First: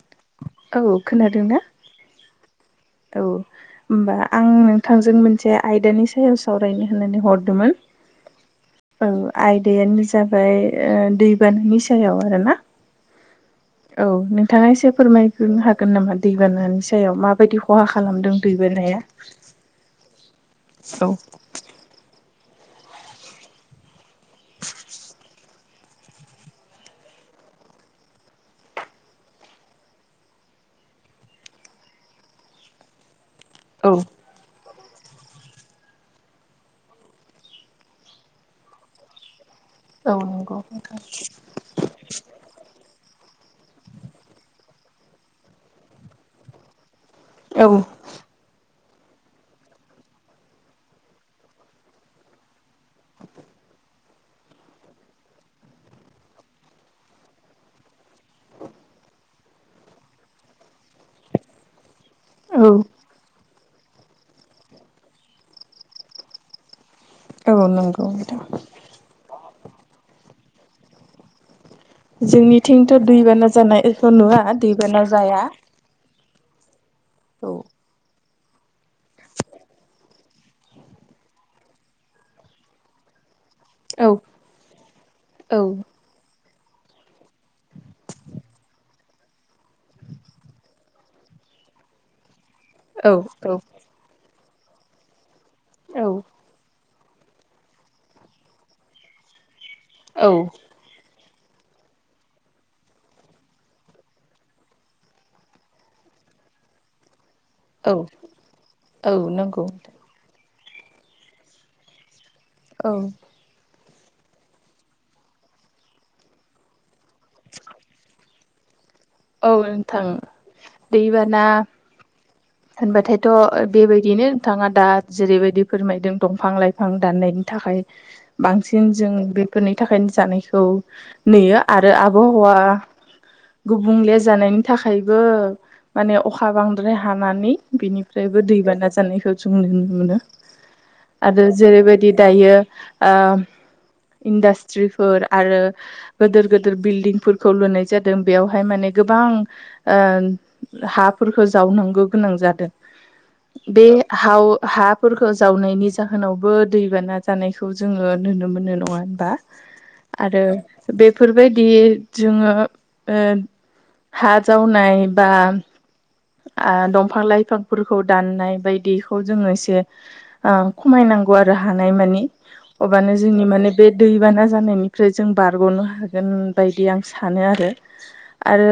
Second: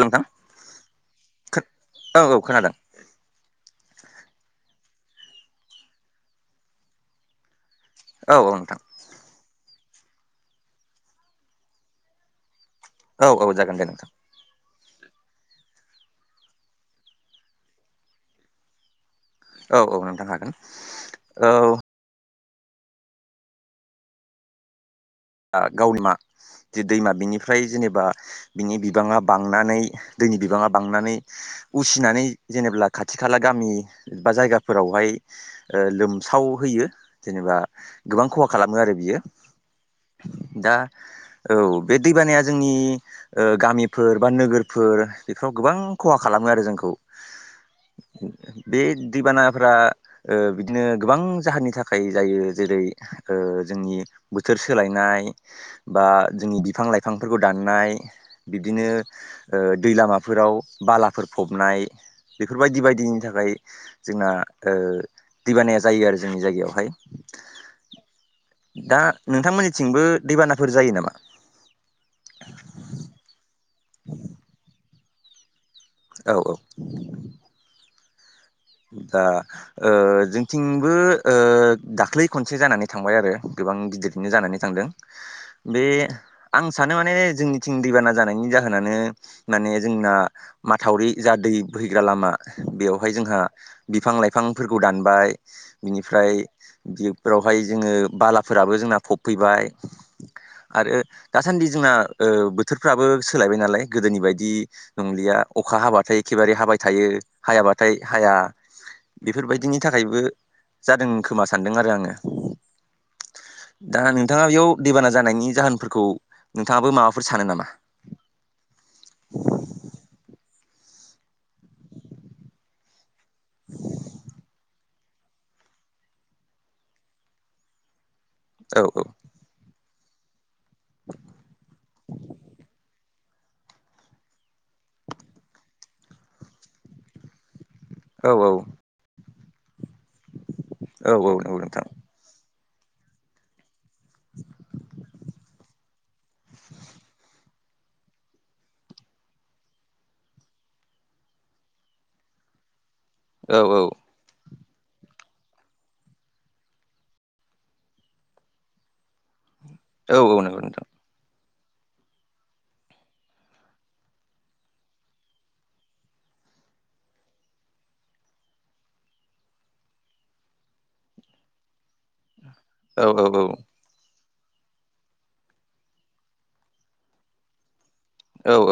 नोंथां औ खोनादोंना? औ औ खोनादों औ होमबा आं नोंथांजों मोनसे आयदानि सायाव सावरायनो होननानै हरदोंमोन। औ औ नोंथां औ आयदायानो जाबाय दैबानायानि सायाव आरोना। औ औ जागोन दे औ नोंथां नोंथाङा एसे फोरमायगो हागोन नामा दैबारानि सायाव माबायदि खहा खालामदों दैबारनाया? औ औ नोंथां हागोन औ [inaudible] ओ गावनि मा जे दैमा बिनिफ्राय जेनेबा बिनि बिबाङा बांनानै दैनि बिबाङा बांनानै उसिनानै जेनेब्ला खाथि खाला गामि औ बा जायगाफोरावहाय ओ लोमसाव होयो जेनेबा गोबां खहा खालामो आरो बियो। औ नंगौ दा नोंथां औ बे दैबानाया जोंनि ओ गामिफोर बा नोगोरफोर बेफोराव गोबां खहा खालामो आरो जोंखौ। औ बे दैबानाफ्रा ओ बिदिनो गोबां जाहोननि थाखाय जायो जेरै ओ जोंनि बोथोर सोलाय नाय बा जोंनि बिफां लाइफांफोरखौ दाननाय ओ बिब्दिनो दै लामाफोराव बालाफोर फबनाय औ बेफोरबायदि बायदिनि थाखाय जोंना ओ दैबानाया जायो आरो जोंनि जायगायावहाय। औ नंगौ नोंथां। थिंबो दैबानाफोर जायो नामा? जोंनिथिंथ दैबाना जानायखौ नुवा दैबाना जाया। औ औ औ ओ ओ दा जोंथिंबो ओ दाख्लै खनसे जानानै थांबाय आरो। गोबां औ गिदिरैनो जानानै थांदों औ बे आं सानो माने जोंनिथिं दैबाना जानायनि जाहोनानो माने जोंना माथावरि जा दै बोहैग्रा लामा बेवहाय जोंहा औ बिफां लाइफांफोरखौ दानबाय बिनिफ्राय बेफोरावहाय जोङो बालाफोराबो जोंना फबफैबाय औ आरो दासान्दि जोंना ओ बोथोरफ्राबो सोलायबाय नालाय गोदोनि बायदि नंलिया अखा हाबाथाय एखे एखेबारे हाबाय थायो औ हायाबाथाय हाया औ नंगौ बेफोरबायदिनि थाखायबो जादों खोमा सानदों आरो आङो। औ दा नोंथाङा बेयाव दैबाना जानायनि जाहोनफोरखौ नोंथाङाबो माबाफोर सानो नामा? [inaudible] औ नोंथां दैबाना होनबाथायथ बेबायदिनो नोंथाङा दा जेरैबायदि फोरमायदों दंफां लाइफां दाननायनि थाखाय औ बांसिन जों बेफोरनि थाखायनो जानायखौ नुयो आरो आबहावा गुबुंले जानायनि थाखायबो माने अखा बांद्राय हानानै बिनिफ्रायबो औ दैबाना जानायखौ जों नुनो मोनो औ औ आरो नंगौ नोंथां जेरैबायदि दायो इडासट्रिफोर आरो गिदिर गिदिर बिल्डिं खौ लुनाय जादों बेवहाय माने गोबां हाफोरखौ जावनांगौ गोनां जादों औ औ बे हाव हाफोरखौ जावनायनि जाहोनावबो दैबाना जानायखौ जोङो नुनो मोनो नङा होनबा औ औ आरो नंगौ नोंथां बेफोरबायदि जोङो हा जावनाय बा दंफां लाइफांफोरखौ दाननाय बायदिखौ जोङो एसे खमायनानै आरो हानाय मानि औ अबानो औ जोंनि माने बे दैबाना जानायनिफ्राय जों बारगनो हागोन बायदि आं सानो आरो आरो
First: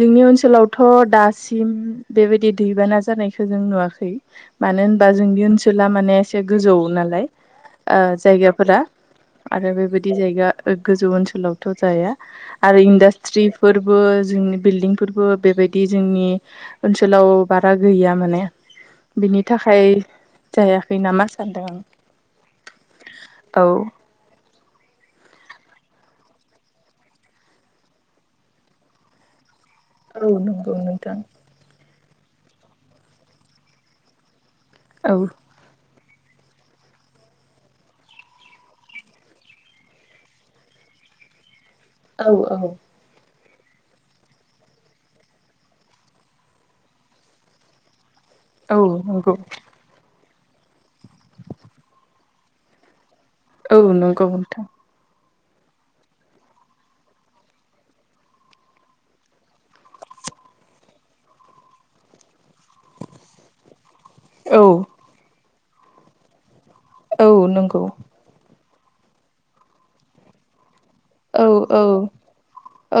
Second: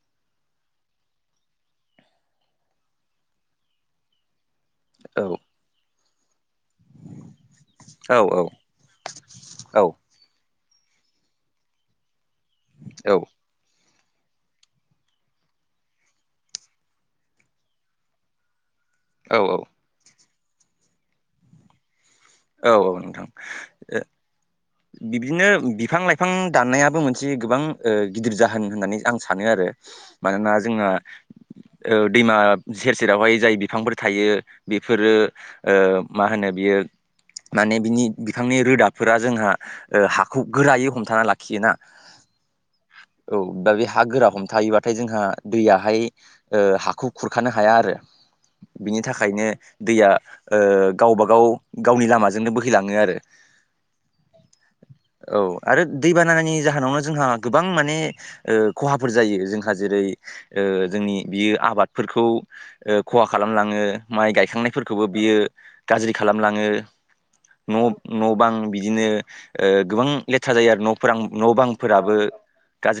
जोंनि ओनसोलावथ दासि म बेबायदि दैबाना जानायखौ जों नुवाखै मानो होनबा जोंनि ओनसोला माने एसे गोजौ नालाय जायगाफोरा आरो बेबायदि जायगा गोजौ ओनसोलावथ जाया आरो इडास्ट्रिफोर फोरबो जोंनि बिल्डिंफोरबो बेबायदि जोंनि ओनसोलाव बारा गैया माने औ बिनि थाखाय जायाखै नामा सानदों आं औ औ नोंथां औ बिबदिनो बिफां लाइफां दाननायाबो मोनसे गोबां गिदिर जाहोन होननानै आं सानो आरो औ मानोना नंगौ जोंना नोंथां दैमा सेर सेरावहाय जाय बिफांफोर थायो बेफोरो औ ओ मा होनो बियो माने बिनि बिफांनि रोदाफोरा जोंहा ओ हाखौ गोरायै हमथाना लाखियोना औ औ औ दा बे हा गोरा हमथायोबाथाय जोंहा दैयाहाय हाखौ खुरखानो हाया आरो औ बिनि नंगौ थाखायनो दैया ओ गावबागाव गावनि लामाजोंनो बोहैलाङो आरो औ नंगौ नोंथां औ आरो दै बानानि जाहोनावनो जोंहा गोबां माने खहाफोर जायो जोंहा जेरै ओ जोंनि बियो आबादफोरखौ खहा खालामलाङो माइ औ गायखांनायफोरखौबो बियो गाज्रि खालामलाङो औ न' नंगौ न' बां बिदिनो गोबां लेथ्रा जायो आरो न' फोरां औ न' औ बांफोराबो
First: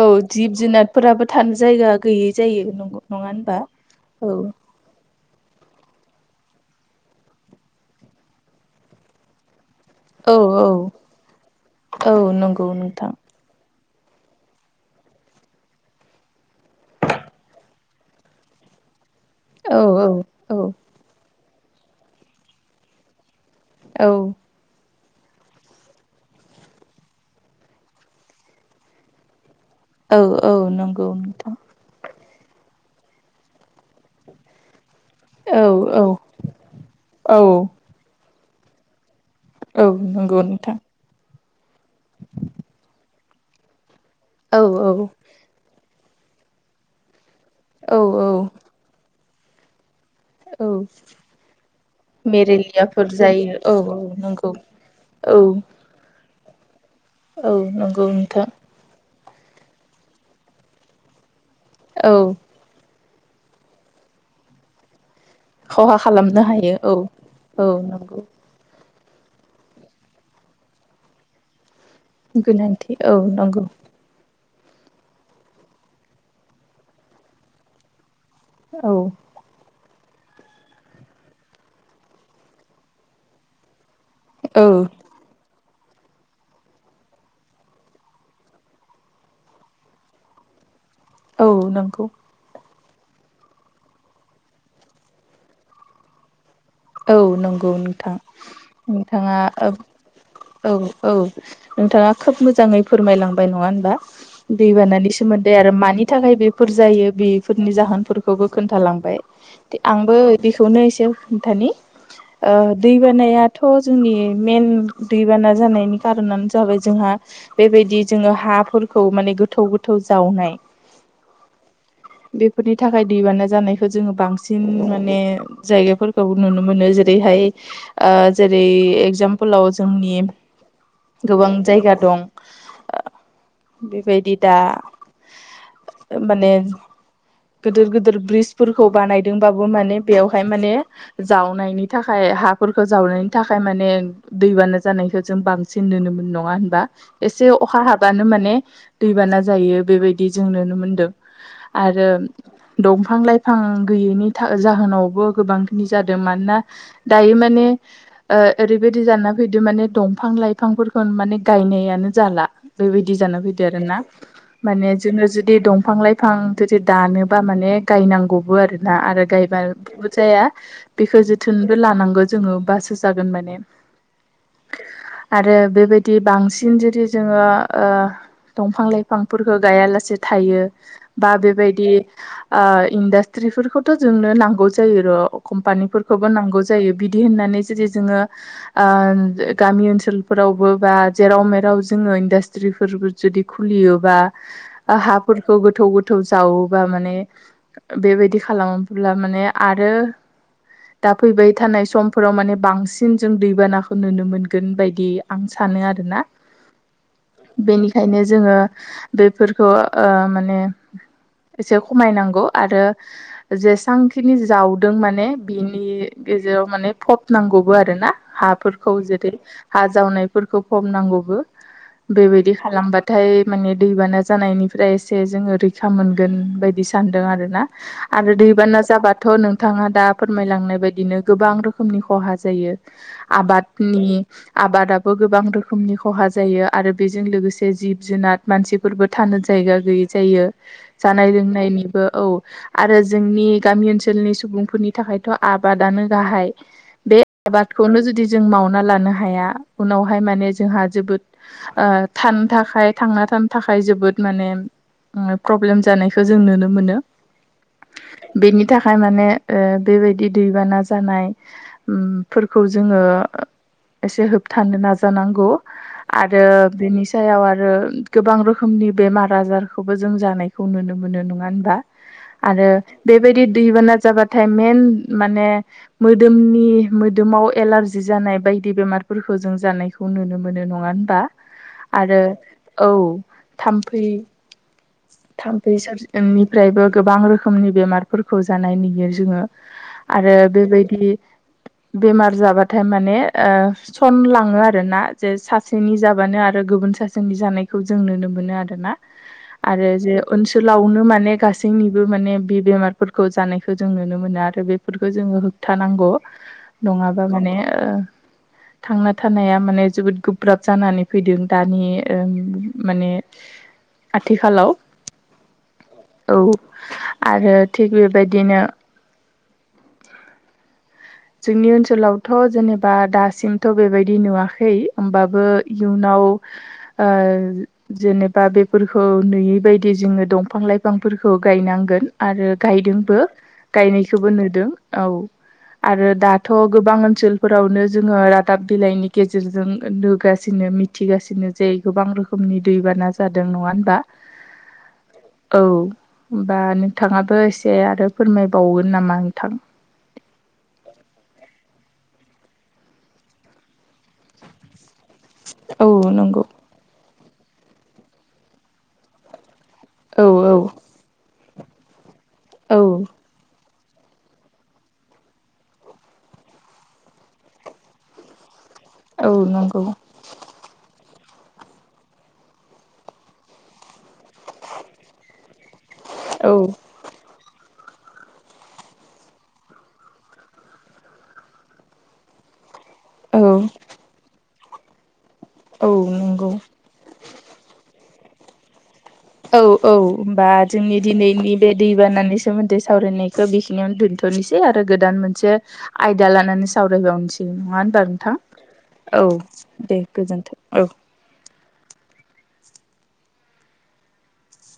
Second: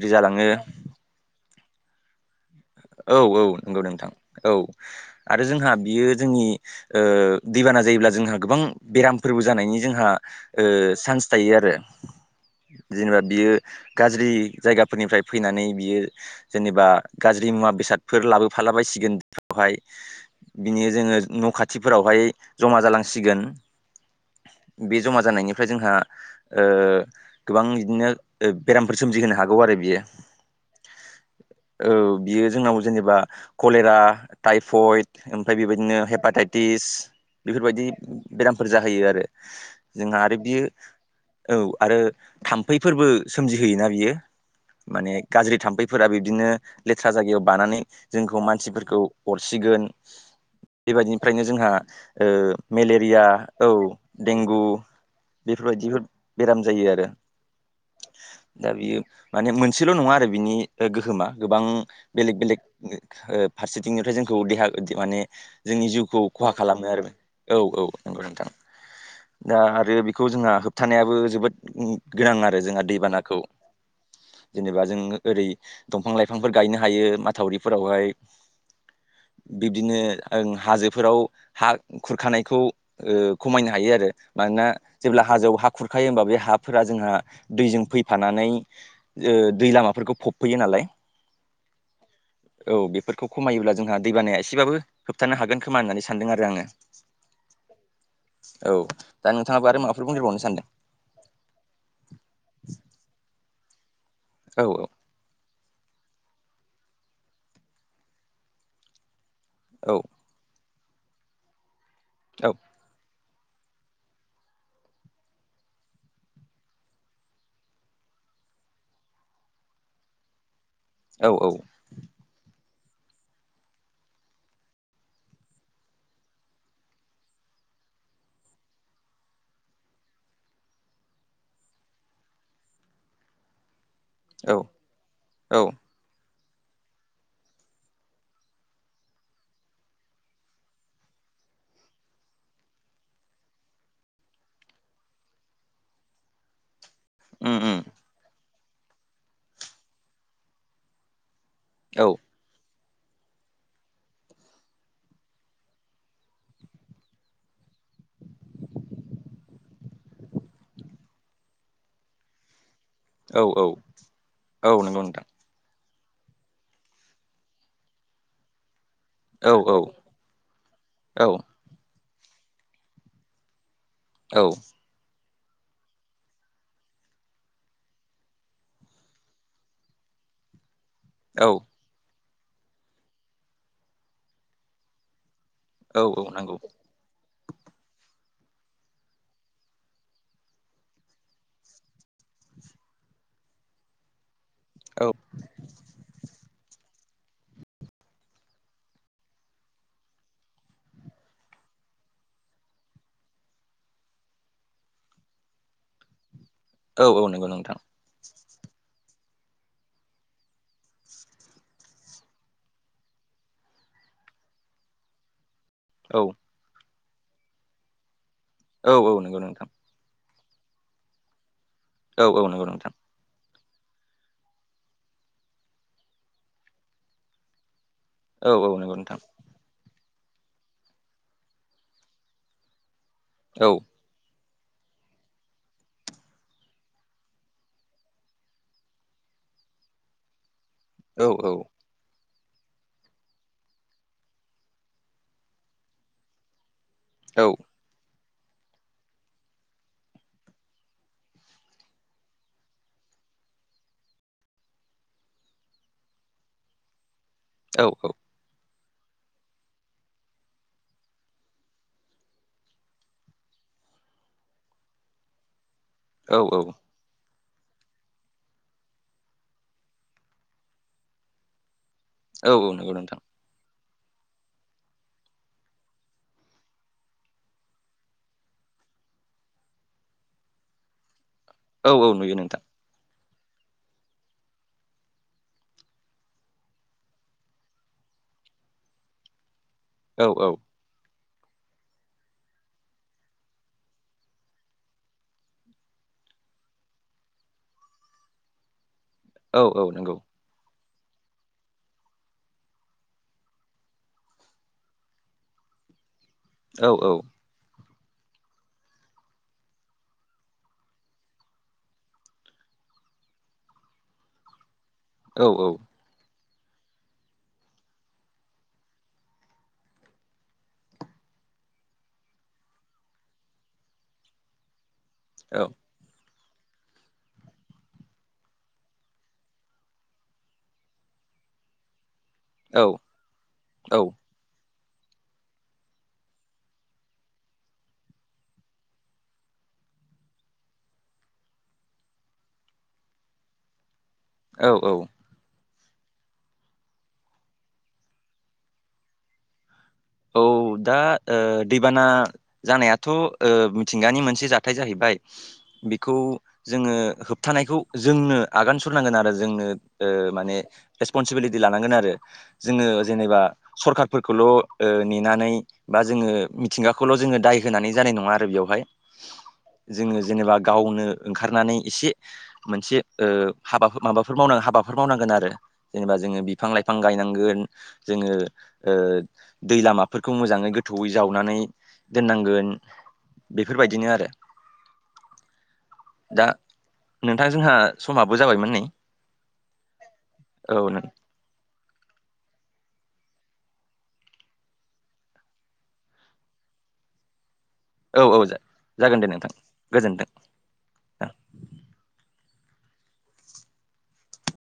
औ जालाङो जिब जुनारफोराबो थानो जायगा गैयै जायो औ नङा औ होनबा नंगौ नोंथां औ [unintelligible] आरो जोंहा बियो जोंनि ओ दैबाना जायोब्ला जोंहा गोबां बेरामफोरबो जानायनि जोंहा औ ओ औ चान्स थायो आरो औ नंगौ नोंथां जेनेबा बियो गाज्रि जायगाफोरनिफ्राय फैनानै बियो जेनेबा गाज्रि मुवा बेसादफोर लाबोफाला बायसिगोन बेवहाय औ औ औ बिनि जोङो न' खाथिफोरावहाय जमा जालांसिगोन औ बे जमा जानायनिफ्राय जोंहा ओ गोबां बिदिनो बेरामफोर सोमजिहोनो हागोन गौ आरो बियो औ औ नंगौ नोंथां औ बियो जोंनाव जेनेबा कलेरा टाइफयड ओमफ्राय औ बेबायदिनो औ हेपाटाइटिस औ बेफोरबायदि बेरामफोर जाहैयो आरो औ जोंहा आरो नंगौ बियो नोंथां औ आरो थाम्फैफोरबो सोमजिहोयोना बियो औ औ माने गाज्रि थाम्फै फोरा बिब्दिनो लेथ्रा जायगायाव बानानै औ औ जोंखौ मानसिफोरखौ अरसिगोन औ बेबायदिनिफ्रायनो जोंहा ओ मेरेलियाफोर मेलेरिया जायो औ नंगौ देंगु औ बेफोरबायदिफोर जायो आरो औ नंगौ नोंथां दा बेयो माने मोनसेल' नङा आरो बिनि गोहोमा गोबां औ बेलेग बेलेग। ओ फारसेथिंनिफ्राय जोंखौ देहा माने जोंनि खहा जिउखौ खालामनो खहा हायो खालामो औ आरो। औ औ नंगौ नोंथां दा आरो बेखौ जोंहा होबथानायाबो जोबोद गोनां आरो जोंहा गोनांथि औ दैबानाखौ। नंगौ जेनेबा जों ओरै दंफां लाइफांफोर गायनो हायो माथावरिफोरावहाय। औ बिदिनो हाजोफोराव हा खुरखानायखौ ओ खमायनो हायो आरो। मानोना औ जेब्ला हाजोआव हा खुरखायो होमबा बे हाफोरा जोंहा दैजों फैफानानै दै ओ लामाफोरखौ फबफैयो नालाय। औ नंगौ औ बेफोरखौ खमायोब्ला जोंहा दैबानाया एसेबाबो होबथानो हागोन खोमा होननानै सानदों आरो आङो औ नंगौ नोंथां औ दा नोंथाङा नोंथाङाबो आरो माबाफोर बुंदेरबावनो सानदों ओ औ औ नोंथाङा खोब मोजाङै फोरमायलांदों। बाय नङा होमबा औ दै बानानि सोमोन्दै आरो मानि थाखाय बेफोर जायो बेफोरनि जाहोनफोरखौबो खोन्थालांबाय। औ आंबो बेखौनो एसे खिथानि ओ दैबानाया याथ' जोंनि मेन दैबाना जानायनि कारनानो जाबाय जोंहा बेबायदि जोङो हाफोरखौ माने गोथौ गोथौ जावनाय। औ औ फोरनि थाखाय दैबाना जानायखौ जोङो बांसिन माने जायगाफोरखौ नुनो मोनो जेरैहाय ओ जेरै एगजामपोलाव जोंनि गोबां जायगा दं ओ बेबायदि औ दा औ माने गिदिर गिदिर ब्रिजफोरखौ बानायदोंबाबो माने बेवहाय माने जावनायनि थाखाय हाफोरखौ जावनायनि थाखाय माने दैबाना जानायखौ जों बांसिन नुनो मोनो। नङा होनबा? एसे उम उम अखा हाबानो माने दैबाना जायो बेबायदि जों नुनो मोनदों। आरो औ दंफां लाइफां गैयैनि जाहोनावबो गोबां जादों मानोना दायो माने ओ ओरैबायदि जाना फैद माने दंफां लाइफां बिफां फोरखौ माने गायनायानो जाला। बेबायदि जाना औ फैदो आर औ ना औ माने नंगौ नोंथां जोङो जुदि दं दफां लाइफां जुदि दानोबा माने गायनांगौबो आरोना आरो औ औ गायबाबो जाया। बेखौ औ जोथोनबो लानांगौ जोङोबासो जागोन माने। औ आरो बेबायदि बांसिन जुदि जोङो ओ दंफां लाइफांफोरखौो गायालासे थायो बा औ बेबायदि ओ इन्डास्ट्रिफोरखौथ' जोंनो नांगौ जायो र'। औ औ कम्पानिफोरखौबो नंगौ नांगौ जायो बिदि होननानै ओ जेरै जोङो ओ गामि ओनसोलफोरावबो बा जेराव मेराव जोङो इनदा रिफोरबो जुदि खुलियोबा ओ औ हाफोरखौ गोथौ गोथौ जाव बा माने बेबायदि खालामोब्ला माने आरो दा फैबाय थानाय समफोराव माने बांसिन जों दैबानाखौ नुनो मोनगोन बायदि आं सानो आरोना। औ औ नंगौ नोंथां। बेनिखायनो जोङो बेफोरखौ ओ माने एसे खमायनांगौ आरो जेसबांखिनि जावदों माने माने बिनि औ गेजेराव माने फब नांगौबो आरो ना औ हाफोरखौ औ जेरै नंगौ नोंथां हा जावनायफोरखौ फम नांगौबो औ औ बेबायदि नंगौ नोंथां खालामबाथाय माने दैबाना जानायनिफ्राय एसे जोङो रैखा मोनगोन बायदि सानदों आर ना आरो औ औ दैबाना नंगौ नोंथां जाबाथ नोंथाङा दा फोरमायलांनाय बायदिनो गोबां रोखोमनि खहा जायो औ आबादनि आबादाबो गोबां रोखोमनि खहा जायो आरो बेजों लोगोसे जिब जुनार मानसिफोरबो थानो नो जायगा गैयै जायो औ जानाय औ लोंनायनिबो औ आरो जोंनि गामि ओनसोलनि सुबुंफोरनि नि थाखायथ आबादानो गाहाय बे औ आबादखौनो जुदि जों मावना लानो हाया उनावहाय माने जोंहा जोबोद थानो थाखाय थांना साम थाखाय जोबोद माने प्रब्लेम जानायखौ जों नुनो मोनो औ औ थाखायाय माने बेबायदि दैबाना जानायफोरखौ जोङो एसे होबथानो नाजानांगौ औ आरो बेनि सायाव आरो आरो गोबां रोखोमनि बेमार आजारखौबो जों जानायखौ नुनो मोनो नङा होनबा औ आरो औ नंगौ नोंथां बेबायदि दैबाना जाबाथाय म मोनि मोदोमाव एलारजि जानाय बायदि बेमारफोरखौ जों जों जानायखौ नुनो मोनो नङा होनबा औ औ आरो नुयो नोंथां औ थाम्फै थाम बैसोरनिफ्रायबो गोबां रोखोमनि बेमारफोरखौ जानाय नगिर जङो औ आरो औ बेबायदि बेमार जाबाथाय माने सन लाङो आरो ना जे सासेनि जाबानो आरो गुबुन फनसासननि जानायखौ जों नुनो मोनो आर ना औ औ आरो नंगौ जे ओनसोलावनो माने गासैनिबो माने बे बेमारफोरखौ जानायखौ जों नुनो मोनो आरो बेफोरखौ जोङो होबथानांगौ औ नङाबा औ माने थांना थानाया माने जोबोद गोब्राब जानानै फैदों दानि माने आथि खालाव औ आरो थिग बेबायदिनो जोंनि ओनसोलावथ जेनेबा दासिमथ बेबायदि नुवाखै होमबाबो औ इयुनाव जेनेबा बेफोरखौ नुयिबायायदि जोङो दंफां लाइफांफोरखौ गायनांगोन आरो औ गायदोंबो औ गायनायखौबो नुदों औ आरो दाथ गोबां ओनसोलफोरावनो जोङो रादाब बिलाइनि गेजेरजों नुगासिनो मिथिगासिनो जे गोबां रोखोमनि दैबाना जादों नङा होनबा औ औ औ हबा नोंथाङाबो एसे आरो फोरमायबावगोन नामा नोंथां औ दा दैबाना जानायाथ मिथिंगानि मोनसे जाथाय जाहैबाय औ बेखौ नंगौ जोङो थानायखौ जोंनो आगान सुरनांगोन आरो जोंनो औ औ माने रेसपनसिबिलिटि लानांगोन आरो औ जोङो जेनेबा सरखारफोरखौल नेनानै बा जोङो मिथिंगाखौल जोङो दाय होनानै जानाय नङा आरो बेवहाय औ नंगौ जोङो जेनेबा गावनो ओंखारनानै एसे मोनसे हाबा माबाफोर मावनांग हाबाफोर मावनांगोन आरो जेनेबा जोङो औ बिफां लाइफां गायनांगोन जोङो दै लामाफोरखौ मोजाङै गोथौयै जावनानै दोननांगोन औ बेफोरबायदिनो आरो औ दा नंगौ नोंथां जोंहा समाबो जाबायमोन नै औ औ होनबा औ जोंनि नों दिनैनि बे दै बानानि सोमोन्दै सावरायनायखौ बेखिनियावनो दोनथ'नोसै आरो गोदान मोनसे आयदा लानानै सावरायबावनोसै नङा होनबा औ नोंथां? औ जागोन औ दे नोंथां दे गोजोन्थों औ। [inaudible]